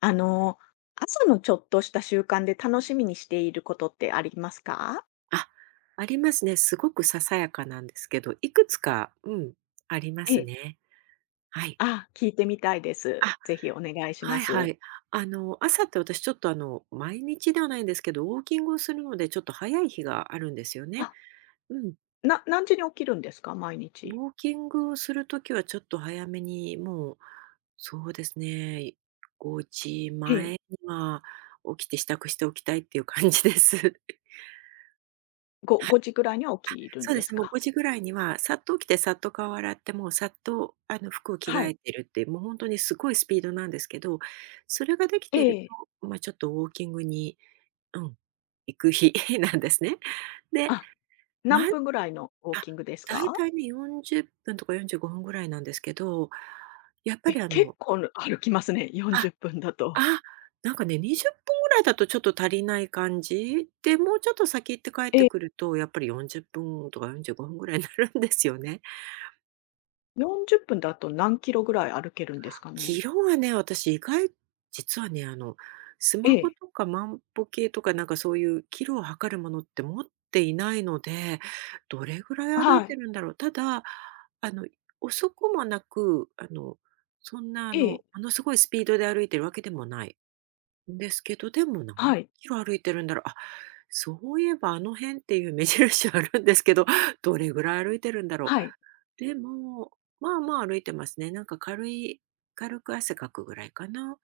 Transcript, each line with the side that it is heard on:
left: あの、朝のちょっとした習慣で楽しみにしていることってありますか？
right: あ、ありますね。すごくささやかなんですけど、いくつか、ありま
left: え
right: す
left: え。
right: ね。はい。
left: あ、聞いてみたいです。
right: あ、
left: ぜひお願いしま
right: はいは
left: す。
right: い。朝って私ちょっと毎日ではないんですけど、ウォーキングをするので、ちょっと早い日があるんですよね。
left: あ、
right: うん。
left: 何時に起きるんですか？毎
right: ウ
left: 日。
right: ォーキングをするときはちょっと早めに、もう、そうですね、5
left: え
right: 時前
left: え。
right: には起きて支度しておきたいっていう感じです。
left: 5時ぐらいには起きるん
right: そうで
left: で
right: す
left: す
right: ね、もう
left: か？
right: 5時ぐらいにはさっと起きてさっと顔洗って、もうさっと服を着替
left: はい。
right: えてるっていう、もう本当にすごいスピードなんですけど、それができ
left: え
right: ている
left: え。
right: と、まあ、ちょっとウォーキングに、うん、行く日 なんですね。で、
left: あ、
right: まあ、
left: 何分ぐらいのウォーキングです
right: だい
left: か？
right: たいね、40分とか45分ぐらいなんですけど、やっぱ
left: え、
right: り
left: 結構歩きますね、
right: あ、
left: 40分だと。
right: あ、なんかね、20分ぐらいだとちょっと足りない感じ？で、もうちょっと先行って帰っ
left: え
right: て
left: え、
right: くると、やっぱり40分とか45分ぐらいになるんですよね。
left: 40分だと何キロぐらい歩けるんですかね？
right: 色はね、私意外実はね、ス
left: え
right: マホ
left: え、
right: とか万歩計とかなんかそういうキロを測るものって持っていないので、どれぐらい歩
left: は
right: いて
left: い。
right: るんだろう。ただ、あの、遅くもなく、そんな
left: ええ、
right: ものすごいスピードで歩いてるわけでもないんですけど、でも何
left: はい、
right: キロ歩いてるんだろう。あ、そういえばあの辺っていう目印あるんですけど、どれぐらい歩いてるんだろ
left: はい。
right: う。でも、まあまあ歩いてますね。なんか軽く汗かくぐらいかな。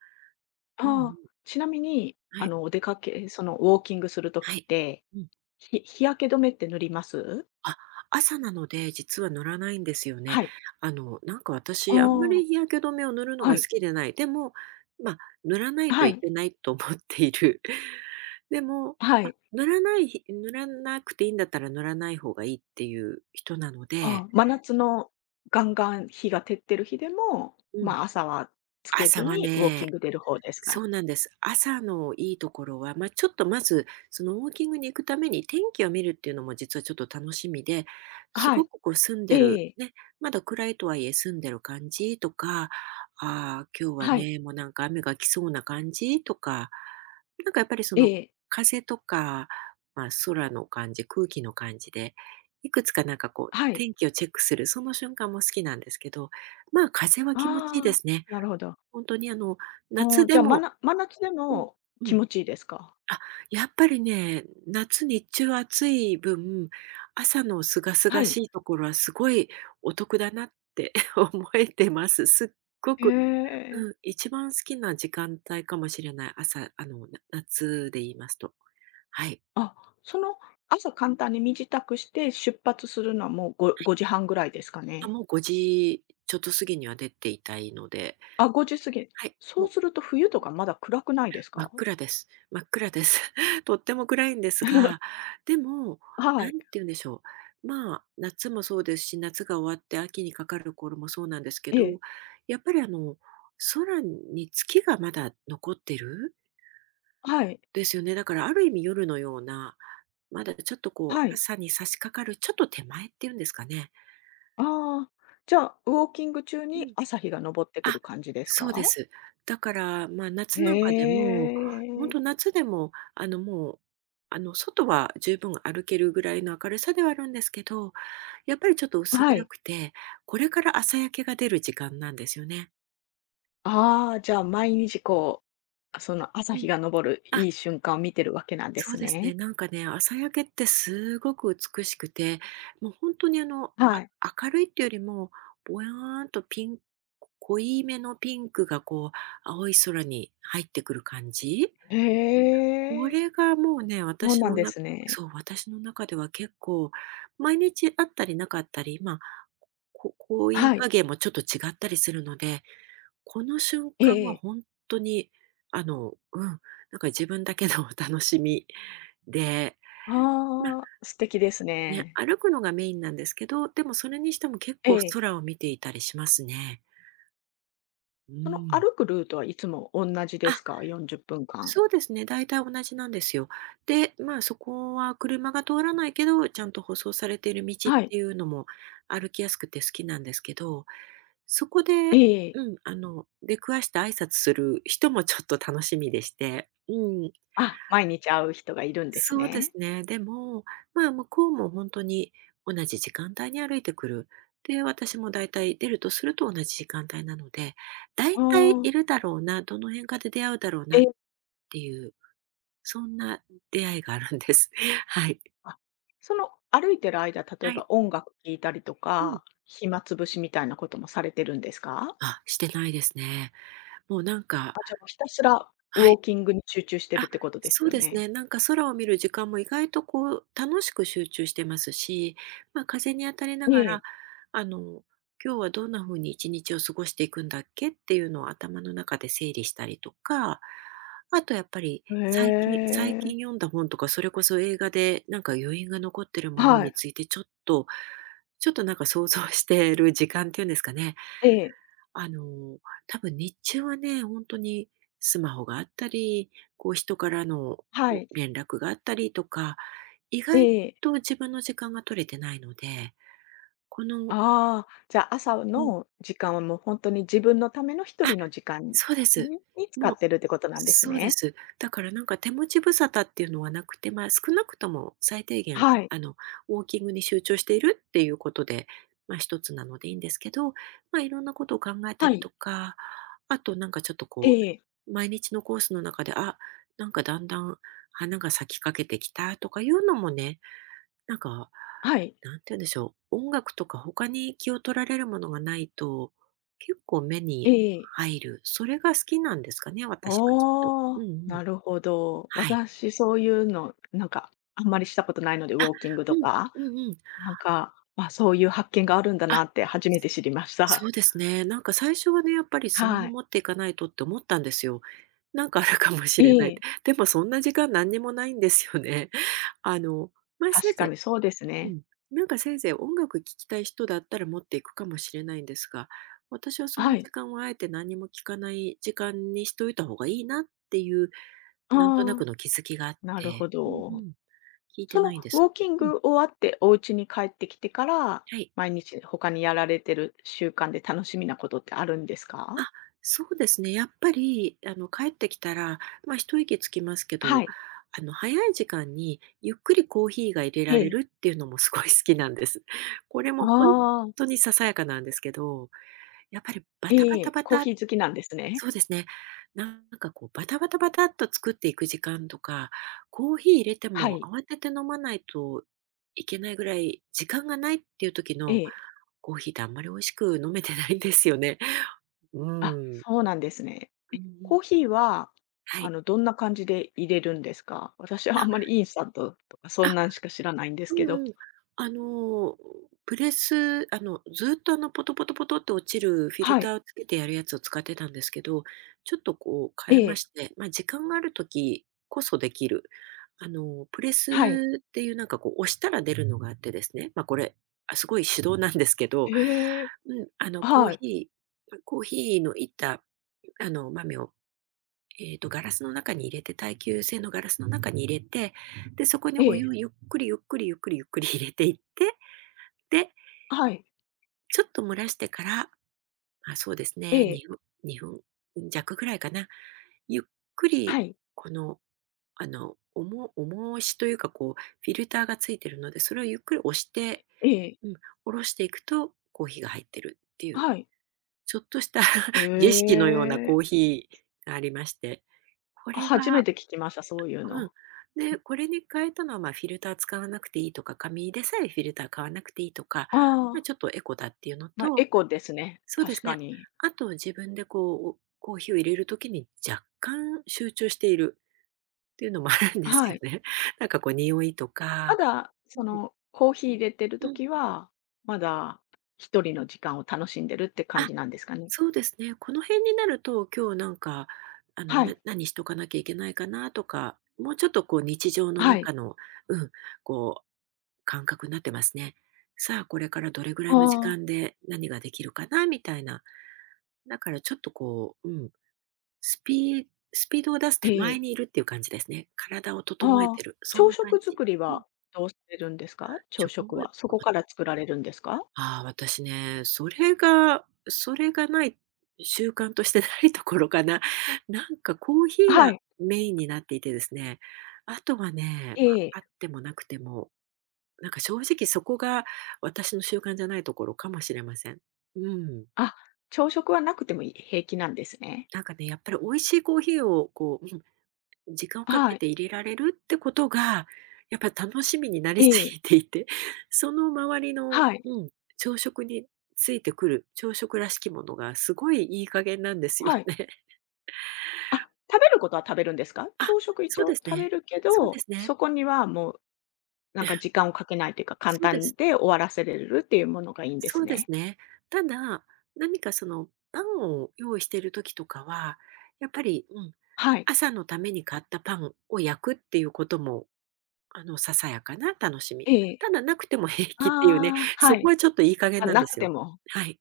right: うんうん。
left: ああ、ちなみに、
right: はい。
left: お出かけウォーキングすると
right: は
left: きっ
right: い。
left: て、
right: うん。
left: 日焼け止めって塗ります？
right: あ、朝なので、実は塗らないんですよね。
left: はい。
right: なんか
left: あ
right: 私、あんま
left: あ、
right: り日焼け止めを塗るの
left: は
right: が好
left: い。
right: きでない。でも、まあ、塗らないと
left: は
right: い
left: い。
right: けないと思っている。でも、
left: はい。
right: 塗らなくていいんだったら塗らない方がいいっていう人なの
left: あ
right: で、
left: あ、真夏のガンガン日が照ってる日でも、
right: うん、
left: まあ、朝はつけ
right: 朝
left: ず
right: は
left: にウォーキ
right: ね、
left: ング出る方です
right: そ
left: か？
right: うなんです。朝のいいところは、まあ、ちょっとまず、そのウォーキングに行くために天気を見るっていうのも実はちょっと楽しみで、す
left: は
right: ご
left: い。
right: くこう住ん
left: え
right: で
left: え
right: る、
left: ええ。
right: ね、まだ暗いとはいえ住んでる感じとか、ああ、今日は
left: はい。
right: ね、もうなんか雨が来そうな感じとか、なんかやっぱりそ
left: え
right: の
left: え。
right: 風とか、まあ、空の感じ、空気の感じで、いくつかなんかこう
left: はい。
right: 天気をチェックする、その瞬間も好きなんですけど、まあ、風は気持ちいいで
left: ああ、
right: すね。
left: なるほど。
right: 本当に
left: あ
right: 夏
left: あ、じ
right: で
left: ゃあ、
right: も、
left: 真夏で
right: うん、
left: も
right: う
left: 気
right: ん。
left: 持ちいいですか？
right: あ、やっぱりね、夏日中暑い分、朝の清
left: は
right: 々
left: い。
right: しいところはすごいお得だなって 思えてます。すっご
left: へ
right: く、
left: え。
right: うん、一番好きな時間帯かもしれない。朝、夏で言いますと。はい。
left: あ、その、朝簡単に身支度して出発するのはもう、5時半ぐらいですか
right: あ、
left: ね。
right: もう5時ちょっと過ぎには出ていたいので、
left: あ、5時過ぎ。
right: はい。
left: そ
right: も
left: う
right: う
left: すると冬とかまだ暗くないです
right: 真
left: か？
right: っ暗です。真っ暗です。とっても暗いんですが、でも、
left: はい。
right: 何て言うんでしょう、まあ、夏もそうですし、夏が終わって秋にかかる頃もそうなんですけ
left: ええ。
right: ど、やっぱり空に月がまだ残ってる
left: はい。
right: ですよね。だからある意味夜のような、まだちょっとこ
left: は
right: う
left: い。
right: 朝に差し掛かるちょっと手前っていうんですかね。
left: ああ、じゃあ、ウォーキング中
right: う
left: に
right: ん。
left: 朝日が昇ってくる
right: あ、
left: 感じです
right: そ
left: か？
right: うです。だから、まあ、夏なんかで
left: へ
right: も、本
left: え。
right: 当夏でも、もう、外は十分歩けるぐらいの明るさではあるんですけど、やっぱりちょっと薄
left: は
right: 暗
left: い。
right: くて、これから朝焼けが出る時間なんですよね。
left: ああ、じゃあ毎日こう、その朝
right: う
left: 日
right: ん。
left: が昇る
right: あ、
left: いい瞬間を見てるわけなんで
right: そ
left: す
right: うですね。
left: ね。
right: なんかね、朝焼けってすごく美しくて、もう本当に
left: はい。
right: 明るいっていうよりも、ぼやーんと濃いめのピンクがこう、青い空に入ってくる感じ？
left: へ
right: こ
left: え、
right: れがもうね、
left: そう
right: 私
left: なん
right: の
left: で
right: な
left: すね。
right: そう、私の中では結構、毎日あったりなかったり、まあ、こういい
left: はい。
right: 加減もちょっと違ったりするので、この瞬
left: え
right: 間は
left: え。
right: 本当に、なんか自分だけの お楽しみで、ま、
left: ああ、素敵です
right: ね、
left: ね。
right: 歩くのがメインなんですけど、でもそれにしても結
left: え
right: 構
left: え。
right: 空を見ていたりしますね。う
left: その
right: ん。
left: 歩くルートはいつも同じ
right: あ、
left: ですか？40分間。
right: そうですね、大体同じなんですよ。で、まあ、そこは車が通らないけど、ちゃんと舗装されている道っ
left: はい。
right: ていうのも歩きやすくて好きなんですけど、そこで、
left: ええ、
right: 出くわして挨拶する人もちょっと楽しみでして。うん、
left: あ、毎日会う人がいるんです
right: そうです
left: ね。
right: ね。でも、まあ、向こうも本当に同じ時間帯に歩いてくる。で、私も大体出るとすると同じ時間帯なので、
left: あ
right: 大体
left: あ、
right: いるだろうな、どの辺かで出会うだろう
left: え
right: なっ
left: え、
right: ていうそんな出会いがあるんです。はい。
left: あ、その歩いてる間、例え
right: は
left: ば
right: い。
left: 音楽聴いたりと
right: うん。
left: か、暇つぶしみたいなこともされてるんですか？
right: あ、してないですね。もうなんか
left: じゃ、あ、ひたすらウ
right: は
left: ォ
right: い。
left: ーキングに集中してる
right: あ、
left: ってことです
right: そう
left: よ
right: です
left: ね。
right: ね。なんか空を見る時間も意外とこう楽しく集中してますし、まあ、風に当たりな
left: え
right: がら、
left: え。
right: あの、今日はどんな風に一日を過ごしていくんだっけっていうのを頭の中で整理したりとか、あとやっぱり最
left: へ
right: 近最
left: え。
right: 近読んだ本とか、それこそ映画でなんか余韻が残ってるもの
left: はい。
right: についてちょっとなんか想像してる時間っていうんですかね。
left: ええ、
right: あの、多分日中はね、本当にスマホがあったり、こう人からの
left: は
right: お
left: い。
right: 連絡があったりとか、意
left: え
right: 外
left: え。
right: と自分の時間が取れてないので、この
left: ああ、じゃあ、朝
right: うん、
left: の時間はもう本当に自分のための一
right: あ、
left: 人の時間
right: そうです。
left: に使
right: も
left: っ
right: う
left: てるってことなんです
right: そうで
left: ね。
right: す。だからなんか手持ち無沙汰っていうのはなくて、まあ、少なくとも最低限、
left: はい。
right: ウォーキングに集中しているっていうことで、まあ、一つなのでいいんですけど、まあ、いろんなことを考えた
left: は
right: り
left: い。
right: とか、あとなんかちょっと
left: え
right: こ
left: え、
right: う、毎日のコースの中で、あ、なんかだんだん花が咲きかけてきたとかいうのもね、なんか、
left: はい。
right: なんて言うんでしょう、音楽とか他に気を取られるものがないと、結構目
left: ええ
right: に
left: おえ。
right: 入る。それが好きなんですかね、私はきっと。うんうん。
left: なるほど。
right: はい。
left: 私そういうの、なんか、あんまりしたことないので、ウ
right: あ、
left: ォーキングと
right: うん、
left: か、
right: うんうん。
left: なんか、まあ、そういう発見があるんだ
right: あ、
left: なって初めて知りまし
right: そ
left: た。
right: うですね。なんか最初はね、やっぱりスマ
left: は
right: ホ
left: い。
right: 持っていかないとって思ったんですよ。なんかあるかもし
left: え
right: れないっ
left: え。
right: て。でもそんな時間何にもないんですよね。あの、まあ、せい
left: 確か
right: ぜ
left: にそうです
right: いう
left: ね。
right: ん。なんかせいぜい音楽聴きたい人だったら持っていくかもしれないんですが、私はそ
left: は
right: の
left: い。
right: 時間はあえて何も聞かない時間にしといた方がいいなっていう、なんとな
left: あ
right: く
left: あ、
right: の気づきがあっ
left: なるほ
right: て、うんう
left: ど。
right: ん、聞いて
left: その
right: ないんで
left: ウ
right: す。
left: ォーキン
right: うん、
left: グ終わってお家に帰ってきてから、
right: はい。
left: 毎日他にやられてる習慣で楽しみなことってあるんですか？
right: あ、そうですね。やっぱり、帰ってきたら、まあ、一息つきますけ
left: は
right: ど、
left: い。
right: 早い時間にゆっくりコーヒーが入れ
left: え
right: られ
left: え。
right: るっていうのもすごい好きなんです。これ
left: あ
right: も本
left: あ、
right: 当にささやかなんですけど、やっぱりバタバ
left: え
right: タ
left: え、
right: バ
left: コー
right: タっ
left: ヒー好きなんですね。
right: そうですね。なんかこうバタバタバタっと作っていく時間とか、コーヒー入れて
left: は
right: も
left: い。
right: 慌てて飲まないといけないぐらい時間がないっていう時
left: え
right: の
left: え。
right: コーヒーってあんまり美味しく飲めてないんですよね。う
left: あ、
right: ん。
left: そうなんですね。
right: うんうん。
left: コーヒーは、
right: はい。
left: どんな感じで入れるんですか？私はあ
right: あ、
left: んまりインスタントとかそん
right: あ
left: なんしか知らないんです
right: う
left: けど。
right: んうん。あの、プレス、ずっと、ポトポトポトって落ちるフィル
left: は
right: タ
left: い。
right: ーをつけてやるやつを使ってたんですけど、ちょっと、こう、
left: え
right: 変えま
left: え。
right: して、まあ、時間がある時こそできる、プレ
left: はい。
right: スっていう、なんか、こう、押したら出るのがあってですね、まあ、これ、あ、すごい手動なんですけど、
left: へえ。
right: うん、あの、コー
left: はい。
right: ヒコーヒーのいった、豆をガラスの中に入れて耐久性のガラスの中に入れて、で、そこに
left: え
right: お湯
left: え。
right: をゆっくりゆっくりゆっくりゆっくり入れていって、で、
left: はい。
right: ちょっと蒸らしてから、まあそうですね、
left: ええ。
right: 2分2分弱ぐらいかな。ゆっく
left: は
right: り
left: い。
right: この、あの、重重重しというか、こう、フィルターがついてるので、それをゆっくり押して、
left: ええ。
right: うん、下ろしていくとコーヒーが入ってるっていう、
left: はい。
right: ちょっとした
left: え
right: 儀式のようなコー
left: え。
right: ヒーがありまして、こ
left: あ、
right: れ
left: 初め
right: は
left: て聞きました、そういう
right: う
left: の。
right: ん。で、これに変えたのは、まあ、フィルター使わなくていいとか、紙でさえフィルター買わなくていいとか、
left: あ
right: まあ、
left: あ、
right: ちょっとエコだっていうの
left: まあ、エ
right: と、
left: コですね、
right: そうで
left: 確
right: す
left: か
right: ね、
left: に。
right: あと自分でこう、おコーヒーを入れるときに若干集中しているっていうのもあるんです
left: は
right: よ
left: い。
right: ね。なんか、匂いと
left: ま
right: か
left: だ、
right: うん。
left: コーヒー入れてる
right: う
left: と
right: ん。
left: きは、まだ一人の時間を楽しんでるって感
right: あ、
left: じなんですかね？
right: そうですね。この辺になると、今日なんか、
left: はい、
right: 何しとかなきゃいけないかなとか、もうちょっとこう日常の
left: はい。
right: 中の、うん、こう、感覚になってますね。さあ、これからどれぐら
left: あ
right: いの時
left: あ、
right: 間で何ができるかなみたいな。だからちょっとこう、うん、スピースピードを出す
left: え
right: 手前
left: え。
right: にいるっていう感じですね。体を整え
left: あ
right: て
left: あ、
right: る。そん
left: 朝
right: な感
left: 食
right: じ。
left: 作り
right: うん。
left: はどうされるんですか？朝
right: ジョ
left: 食
right: グ
left: は。そこから作られるんですか？
right: ああ、私ね、それがない、習慣としてないところかな。なんかコーヒー
left: は
right: が
left: い、
right: メインになっていてですね、あとはね、ま
left: ええ。
right: あ、あってもなくても、なんか正直そこが私の習慣じゃないところかもしれません。うん。
left: あ、朝食はなくてもいい平気なんですね。
right: なんかね、やっぱり美味しいコーヒーをこう、うん、時間をか
left: は
right: け
left: い、
right: て入れられるってことが、やっぱ楽しみになり
left: え
right: す
left: え。
right: ぎていて、その周りの
left: はい、
right: 朝食についてくる、朝食らしきものがすごいいい加減なんですよ
left: はい。
right: ね。
left: あ、食べることは食べるんですか？
right: あ、
left: 朝食一
right: そうで
left: 応
right: す
left: 食べ
right: ね。
left: るけ
right: そうで
left: ど、
right: すね。
left: そこにはもう、なんか時間をかけないというか、簡
right: そうで
left: 単
right: す。
left: で終わらせれるっていうものがいいんで
right: そ
left: す
right: うです
left: ね。
right: ね。ただ、何かその、パンを用意してる時とかは、やっぱり、うん、
left: はい。
right: 朝のために買ったパンを焼くっていうこともささやかな楽しみ。
left: ええ。
right: ただなくても平気っていうね、
left: ああ、は
right: そこ
left: い。
right: はちょっといい加減
left: あ、
right: なん
left: な
right: で
left: く
right: す
left: て
right: よ。
left: も。
right: はい。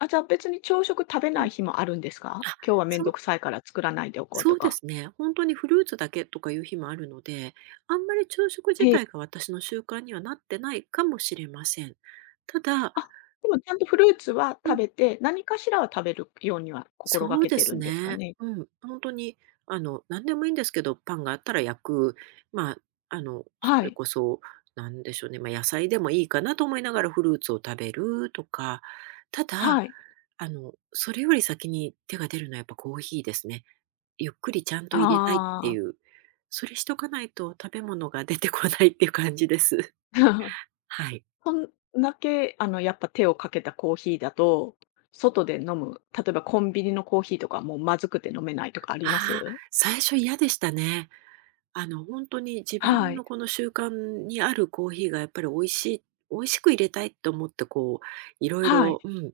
left: あ、じゃあ別に朝食食べな
right: うん。
left: い日もあるんですか？
right: あ、
left: 今日はめん
right: そ
left: ど
right: う
left: くさいから作らないでおこうと
right: そうで
left: か。
right: すね。ほんとにフルーツだけとかいう日もあるので、あんまり昼食自
left: え
right: 体
left: え。
right: が私の習慣にはなってないかもしれません。ただ
left: あ、でもちゃんとフルーツは
right: う
left: 食
right: ん、
left: べて、何かしらは食べるようには心が
right: そう
left: け
right: で
left: てる
right: す
left: んですか
right: ね。
left: ね？
right: うん、本当に、何でもいいんですけど、パンがあったら焼く、まあ、そ
left: は
right: れ
left: い、
right: こそ、なんでしょうね、まあ、野菜でもいいかなと思いながらフルーツを食べるとか、ただ、
left: はい。
right: それより先に手が出るのはやっぱコーヒーですね。ゆっくりちゃんと入れたいって
left: あ
right: い
left: あ。
right: う、それしとかないと食べ物が出てこないっていう感じです。はい。
left: そんだけ、やっぱ手をかけたコーヒーだと、外で飲む、例えばコンビニのコーヒーとかもうまずくて飲めないとかありま
right: ああ、
left: す？
right: 最初嫌でしたね。本当に自
left: は
right: 分の
left: い。
right: この習慣にあるコーヒーがやっぱり美味しく入れたいと思って、こう、いろい
left: は
right: ろ
left: い。
right: うん、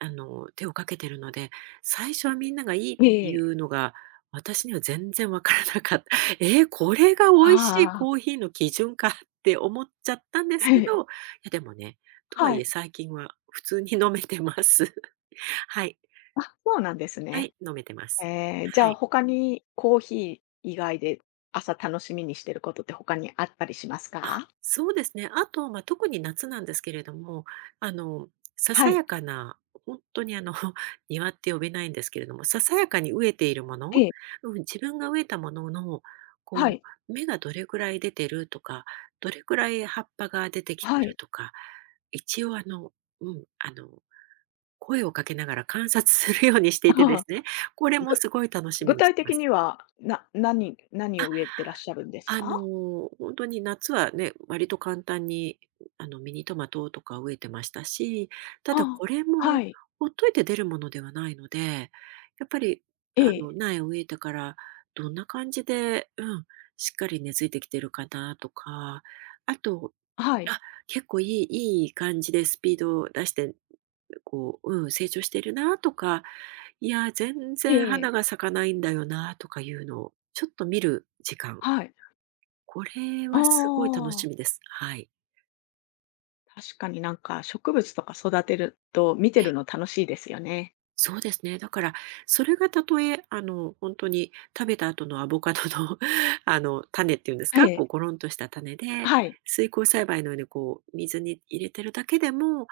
right: あの、手をかけてるので、最初はみんながいいってい
left: ええ、
right: うのが、私には全然わからなかった。ええ、これが美味しい
left: ああ、
right: コーヒーの基準かって思っちゃったんで すけ
left: ええ。
right: ど、いやでもね、とは
left: は
right: い
left: い。
right: え最近は普通に飲めてます。はい。
left: あ、そうなんです
right: は
left: ね。
right: い、飲めてます。
left: えじ
right: は
left: ゃあ
right: い。
left: 他にコーヒー以外で朝楽しみにしてることって他にあったりします
right: あ、
left: か？
right: そうですね。あと、まあ、特に夏なんですけれども、あの、さ
left: は
right: さ
left: い。
right: やかな、本当に庭って呼べないんですけれども、ささやかに飢えているも
left: え
right: の、
left: え。
right: うん、自分が植えたものの、
left: は
right: こ
left: い。
right: 芽がどれくらい出てるとか、どれくらい葉っぱが出てきて
left: は
right: る
left: い。
right: とか、一応うん、あの、声をかけながら観察するようにし ていて
left: あ
right: で
left: あ。
right: すね、これも
left: ぐ
right: すごい楽しみ
left: 具
right: にし
left: 体
right: てま
left: 的
right: す。
left: には、何を植えてらっしゃるんですか？
right: ほんに夏はね、割と簡単に、ミニトマトとか植えてましたし、た
left: あ
right: だ
left: あ、
right: これ
left: は
right: も
left: い。
right: ほっといて出るものではないので、やっぱり、
left: ええ。
right: 苗を植えてからどんな感じでしっかり根付いてきてるかなとか、あと
left: はい。
right: あ、結構いい感じでスピードを出して、成長してるなとか、いや、全
left: え
right: 然花が
left: え、
right: 咲かないんだよなとかいうのをちょっと見る時間、
left: はい。
right: これ
left: あ
right: はすごい楽し
left: あ、
right: みです。はい。
left: 確かになんか植物とか育てると見てるの楽しいですよね。
right: そうですね。だから、それがたとえ、本当に食べた後のアボカドの 種っていうんです
left: え
right: か、こ
left: え、
right: うゴロンとした種で、
left: はい、
right: 水耕栽培のようにこう水に入れてるだけでも、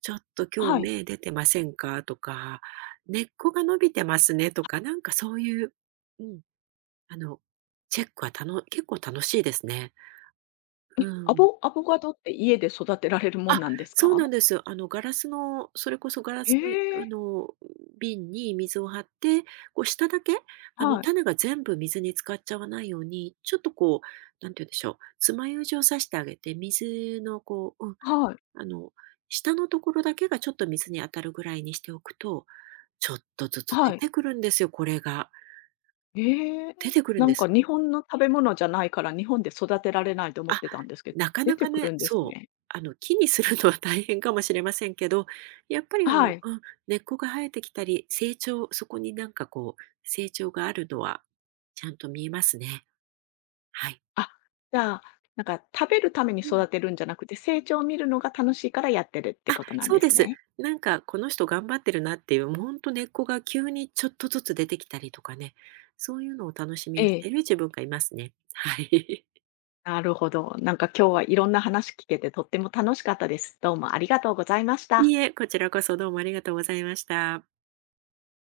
right: ちょっと今
left: は
right: 日
left: い。
right: 芽出てませんかとか、根っこが伸びてますねとか、なんかそういう、うん、あの、チェックはたの結構楽しいですね。う
left: え、
right: ん。
left: アボカドって家で育てられるもん
right: あ、
left: なんです
right: そうな
left: か？
right: んです。あの、ガラスのそれこそガラ
left: え
right: スの、あ
left: え、
right: の、瓶に水を張って、こう下だけ、
left: はい、
right: 種が全部水に浸かっちゃわないように、ちょっとこう、なんて言うんでしょう、爪楊枝を刺してあげて、水のこう、
left: はい、
right: あの、下のところだけがちょっと水に当たるぐらいにしておくと、ちょっとずつ出
left: はい。
right: てくるんですよ、これが。
left: ええ、
right: 出てくるん
left: なん
right: で
left: か
right: す。
left: 日本の食べ物じゃないから日本で育てられないと思っ
right: あ、
left: てたんですけど
right: なか
left: 出
right: な
left: て
right: か
left: くる
right: ね、
left: んです
right: そう、
left: ね。
right: 木にするのは大変かもしれませんけど、やっぱり
left: はい。
right: ん、根っこが生えてきたり、そこになんかこう、成長があるのは、ちゃんと見えますね。はい。
left: あ、じゃあ、なんか食べるために
right: うん。
left: 育てるんじゃなくて、成長を見るのが楽しいからやってるって
right: あ、
left: ことなん
right: そう
left: で
right: で
left: す
right: す。
left: ね。
right: なんかこの人頑張ってるなっていう、もうほんと根っこが急にちょっとずつ出てきたりとかね、そういうのを楽しみ
left: え
right: にし
left: え。
right: てる自分がいますね。はい。
left: なるほど。なんか今日はいろんな話聞けてとっても楽しかったです。どうもありがとうございまし
right: い
left: た。
right: いえ、こちらこそどうもありがとうございました。